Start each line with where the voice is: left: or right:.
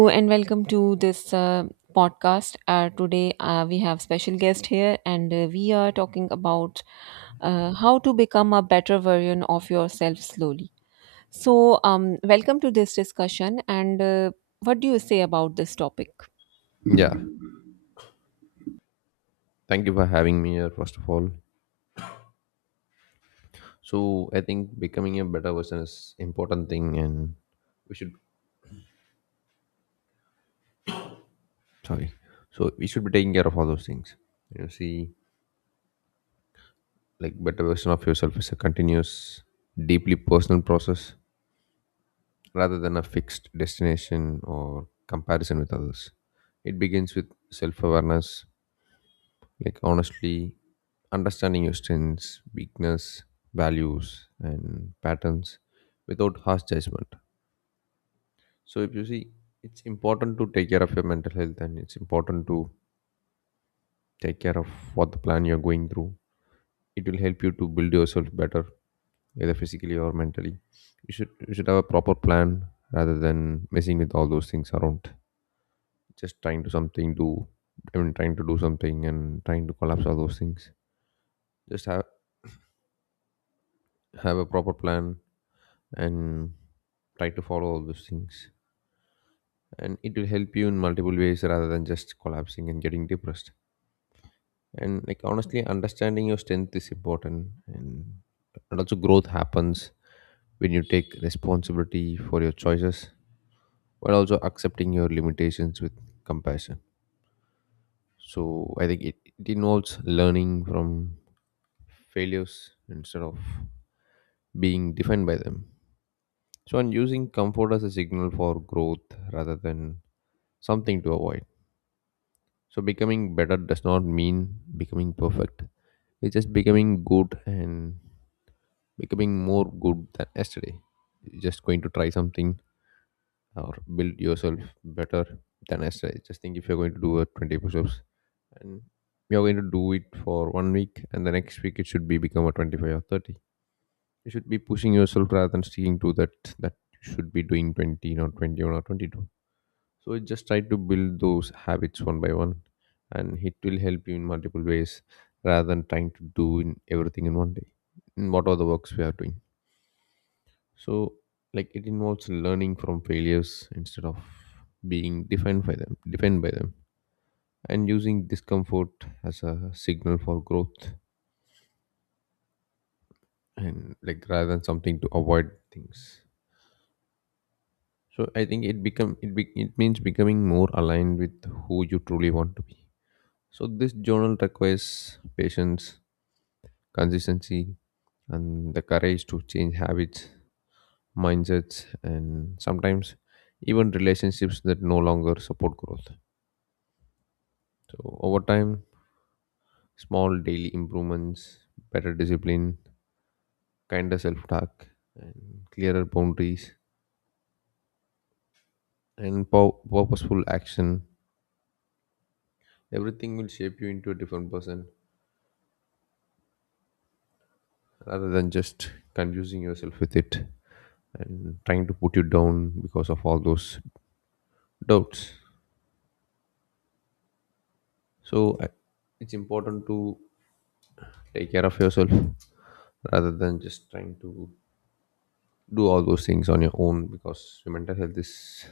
right: Hello and welcome to this podcast. Today we have special guest here, and we are talking about how to become a better version of yourself slowly. Welcome to this discussion. And What do you say about this topic?
left: Yeah, thank you for having me here, first of all. So, I think becoming a better person is important thing, and we should, sorry, so we should be taking care of all those things. You see, like better version of yourself is a continuous, deeply personal process rather than a fixed destination or comparison with others. It begins with self awareness, like honestly understanding your strengths, weakness, values, and patterns without harsh judgment. So if you see, it's important to take care of your mental health and it's important to take care of what the plan you're going through. It will help you to build yourself better, either physically or mentally. You should have a proper plan rather than messing with all those things around. Just trying to something do I mean, trying to do something and trying to collapse all those things. Just have a proper plan and try to follow all those things. And it will help you in multiple ways rather than just collapsing and getting depressed. And like honestly understanding your strength is important, and also growth happens when you take responsibility for your choices while also accepting your limitations with compassion. So I think it involves learning from failures instead of being defined by them, so and using comfort as a signal for growth rather than something to avoid. So becoming better does not mean becoming perfect. It's just becoming good and becoming more good than yesterday. You're just going to try something or build yourself better than yesterday. Just think, if you're going to do a 20 push-ups and you're going to do it for one week and the next week it should be become a 25 or 30. You should be pushing yourself rather than sticking to that that you should be doing 20 or 21 or 22. So just try to build those habits one by one and it will help you in multiple ways rather than trying to do in everything in one day in whatever the works we are doing. So, like, it involves learning from failures instead of being defined by them, and using discomfort as a signal for growth, and like rather than something to avoid things. So I think it become it be, it means becoming more aligned with who you truly want to be. So this journal requires patience, consistency, and the courage to change habits, mindsets, and sometimes even relationships that no longer support growth. So over time, small daily improvements, better discipline, kinder self-talk, and clearer boundaries, and purposeful action, everything will shape you into a different person rather than just confusing yourself with it and trying to put you down because of all those doubts. So it's important to take care of yourself rather than just trying to do all those things on your own because your mental health is